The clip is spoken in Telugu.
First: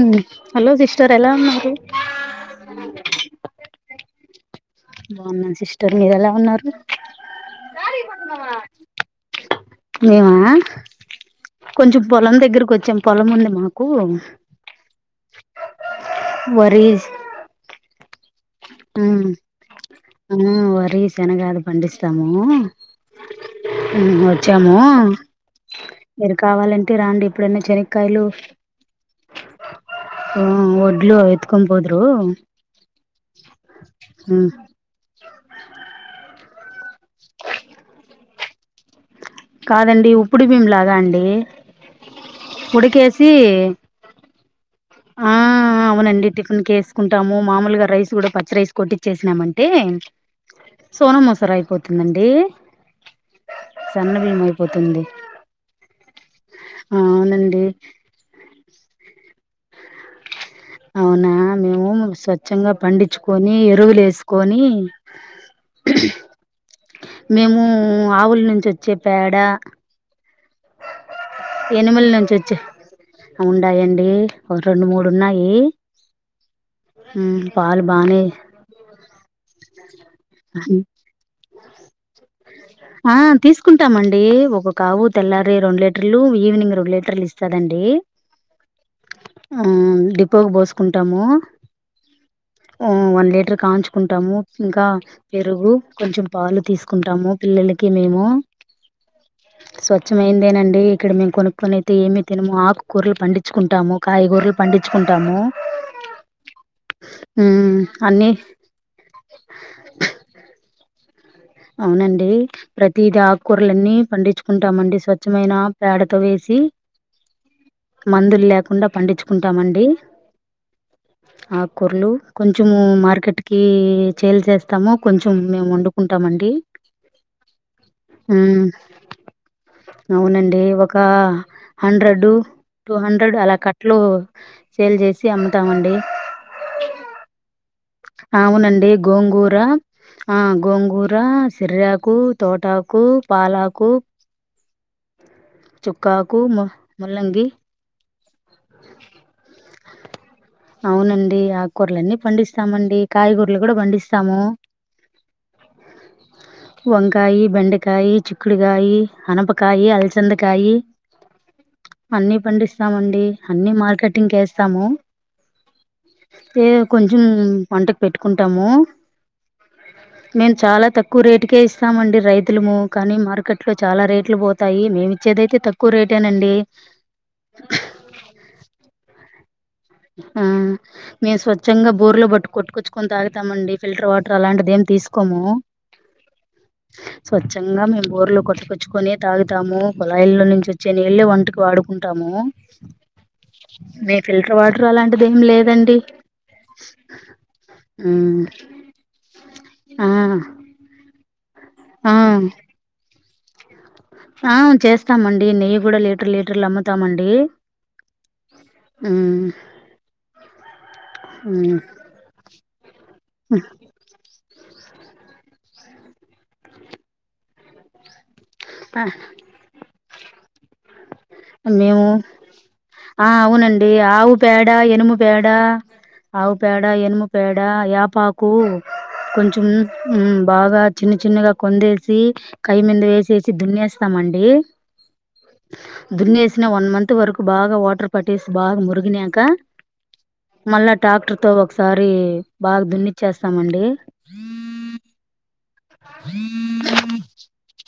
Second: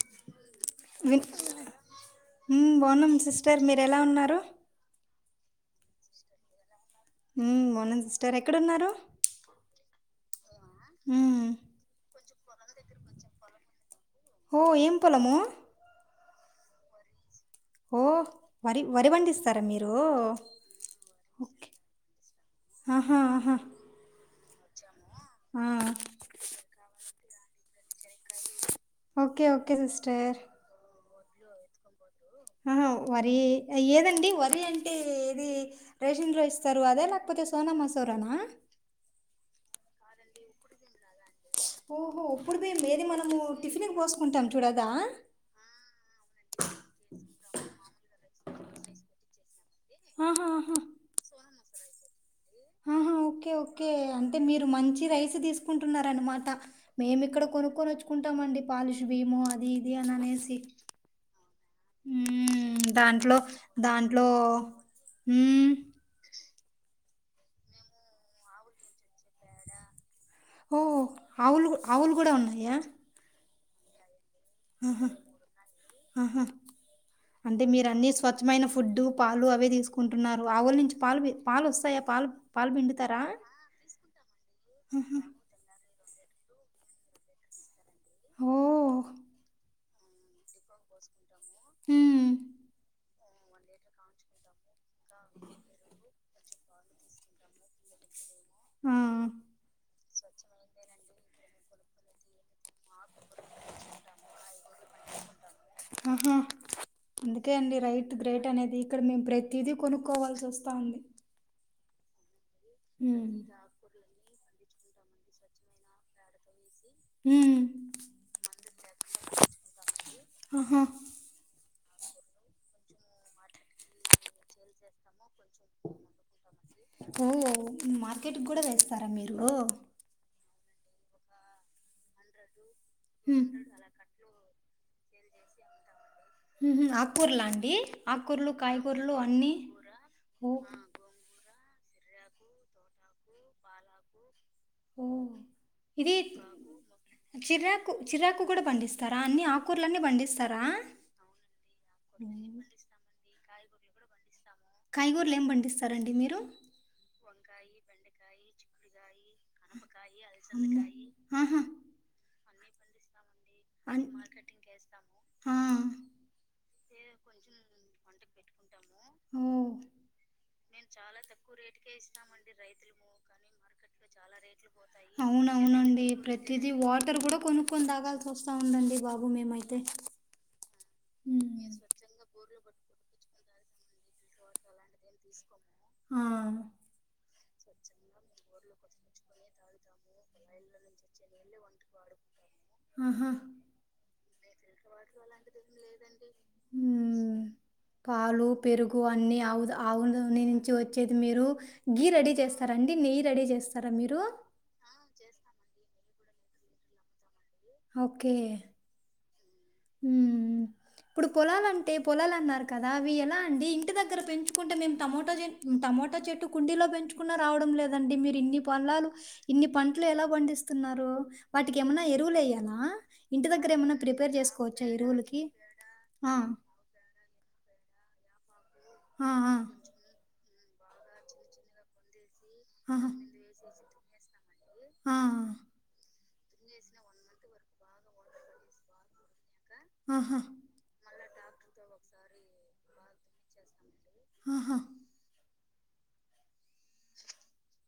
ఉమ్ హలో సిస్టర్ విన్ ఎలా ఉన్నారు మ్మ్ బాగున్నాం సిస్టర్ మీరు ఎలా ఉన్నారు బాగున్నాం సిస్టర్ మీరు ఎలా ఉన్నారు ఉమ్ బౌన్నన్ సిస్టర్ ఎక్కడున్నారు మేమ మ్మ్ కొంచెం పొలం దగ్గరకు వచ్చాం పొలం ఉంది మాకు ఓ ఏం పొలము వరీ స్ ఓ వరి వరి ఉమ్ పండిస్తారా మీరు ఆ వరి సెనగా అది పండిస్తమూ ఆహా ఆహా ఉమ్ చ్చముో ఆ మీరు కావాలంటే రాండి ఎప్పుడన్న చెనక్కయలు ఓకే ఓకే సిస్టర్ డ్లు ఎత్కొని పోద్ రూ ఉమ్ వరి ఏదండి వరి అంటే ఏది రేషన్ లో ఇస్ త అదే నా లేకపోతే సోనా మసూరనా కాదండి ఉప్పుడి బీమ్ లాగా అండి ఓహో ఇప్పుడు మేది ఉడికేసి మనము టిఫిన్కి పోసుకుంటాం చూడ దా ఆ అవునండి టిఫెన్కి వేసుకుంటాము మామూలుగా రైస్ కూడా ప రైస్ కొట్టిచ్చేినామన్ టె ఆహా ఆహా సోన మసుర అయిపోత్ తుందండి ఆహా ఓకే ఓకే అంటే మీరు అయిపోతుంది మంచి రైస్ తీసుకుంటున్నార అనమాట మేము ఇక్కడ అవునండి కొనుక్కొని వచ్చుకుంటామ అండి పాలిష్ బీమో అ ది ఇది అనేసి అవునా మేము స్వచ్ఛంగా దాంట్లో పండించుకొని ఎరువులు దాంట్లో వేసుకొని హ్మ్. మేము ఆవుల నుంచి వచ్చే పేడ ఓహో ఆవులు ఎనిమల ఆవులు నుంచి కూడా వచ్చే ఉన్నాయా ఉండాయండి రెండు మూడు ఆహా! ఉన్నాయి ఆహా ఉమ్, అంటే పాలు మీరు అన్ని బానే స్వచ్ఛమైన ఫుడ్డు పాలు అవి తీసుకు కొంటున్నారు ఆవుల నుంచి పాలు పాలు వస్తాయా పాలు ఆ పిండుతారా? తీసుకుంటామండి ఒకొకావు ఆహా! తెల్లారి రెండు ట్ టర్లు ఈవినింగ్ రెండ్లేటర్లు ఇస్తాదండి ఓ ఆ డిపోకి పోసుకుంటాము హ్మ్. ఓ వన్ లీటర్ కాంచుకుంటాము ఇంకా పెరుగు కొంచెం పాలు తీసుకుంటాము పిల్లలకి మేము ఆ స్వచ్ఛమైందేనండి ఇక్కడ మేము కొనుక్కకుని అయితే ఏమీ తినమో ఆకూరలు పండించుకుంటాము కాయగూరలు పండించుకుంటాము ఆహా అందుకే ఉమ్, అండి రైతు అన్ని గ్రేట్ అనేది ఇక్కడ మేము ప్రతిదీ కొనుక్కోవాల్సి వస్తా ఉంది అవునండి ప్రతీది ఉమ్ ఆకుకూర్లన్నీ పండిత్ ఉంటామండి స్వచ్ఛమైన పేడతో వేసి ఉమ్. మందులు లేకుండా పండించుకుంటామండి ఆహా కూరలు కొంచెము మార్కెట్ కి చేల్ చేస్తాము కొంచెం మేము వండుకుంటామండి ఓ మార్కెట్కి కూడా ఉమ్, వేస్తారా మీరు అవునండి ఒక హండ్రెడ్ టూ హండ్రెడ్ ఉమ్ అలా కట్టలు సేల్ చేసి అమ్ముతామండి ఉమ్ హ్మ్మ్ కూరలా అండి ఆకుకూరలు అవునండి కాయకూరలు అన్నీ గోంగూర ఆ ఓ గోంగూర సిర్యకు తోటకు పాలాకు ఓ ఇది చుక్కాకు మ ముల్లంగి చిరాకు చిరాకు కూడా పండిస్తారా అన్ని ఆ కూర్లన్ని బండిస్తారు అవునండి ఆకూరలన్నీ ఉమ్. పండిస్తామండి కాయగూర లు గూడా పండిస్తాము కాయిగూర్ల్ ఏం పండిస్తారండి మీరు కాయ బెండకాయ చిుక్కుడుగాయి అనపకాయ అలచందకాయి అమ్మో. ఆహా అన్నీ పండిస్తామండి అన్నీ అన్- మార్కెటింగ్ కేస్తాము ఆ, ఏదో కొంచెం వంటకు పెట్టుకుంటాము మ్ మేము చాలా తక్కువ రేటుకే ఇస్తామండి రైతులము. కానీ మార్కెట్‌లో చాలా రేట్లు బోతాయి. మేమిచ్చేదైతే తక్కువ అవునవునండి రేటేనండి. ప్రతిది వాటర్ కూడా కొను కొని తాగాల్సి ఒస్తా ఉందండి బాబు మేమై ఆ మేవ్ స్వచ్ఛంగా బోర్లో బట్టు కొట్ కుచ్చుకొని తా తామండి ఫల్టర్ వాటర్ అలాంటిదిే తీసుకోము ఆ, స్వచ్ఛంగా మేము బోర్లు కొట్టుకొచ్చుకొని తాగుతాము కొళాయిల్లో నుంచి వచ్చే నీళ్ళ వంటకి వాడుకుంటాము ఆహా వాట్ మ్మ్ పాలు పెరుగు అన్ని ఆవు ఆవు ఆ నుంచి వచ్చేది మీరు గీ ఆ రెడీ చేస్తారండి నెయ్యి చడి చేస్తే ఆ చేస్తామండి నెయ్యి కూడా లే లీటర్లు అమ్ముతామండి ఓకే మ్మ్ ఉం ఇప్పుడు మ్మ్ పొలాలుంటే పొలాలు అన్నారు కదా అవి ఎలా అండి ఇంటి దగ్గర పెంచు కుంటే మేము టమోటా చె టమాటా చెట్టు కుండీలో పెంచుకున్నా రావడం లేదండి మీరు ఇన్ని పంలాలు ఇన్ని పం లు ఎలా పండిస్తున్నారు వాటికి ఏమన్నా మేము ఎరువులుయ్యాల ఇంటి దగ్గర ఏమైన్నా ప్రిపేర్ చేసు అ ఎనుము పేడ ఆవు పేడ ఎనుము పేడ పాకు ఆ, ఆ, కొంచం మ్ బాగా చిన్న చిన్నగా కొందేసి కై మందు ఆహా, యేసేసి దున్నేస్తామండి. ఆ, దున్నేసిన వన్ మంత్ వరకు, బాగా వాటర్ పట్టేసి, బాగా మురిగినాక. ఆహా టాక్టర్ తో, ఒకసారి బాగా దున్నిచ్చేస్తామండి. ఆహా హ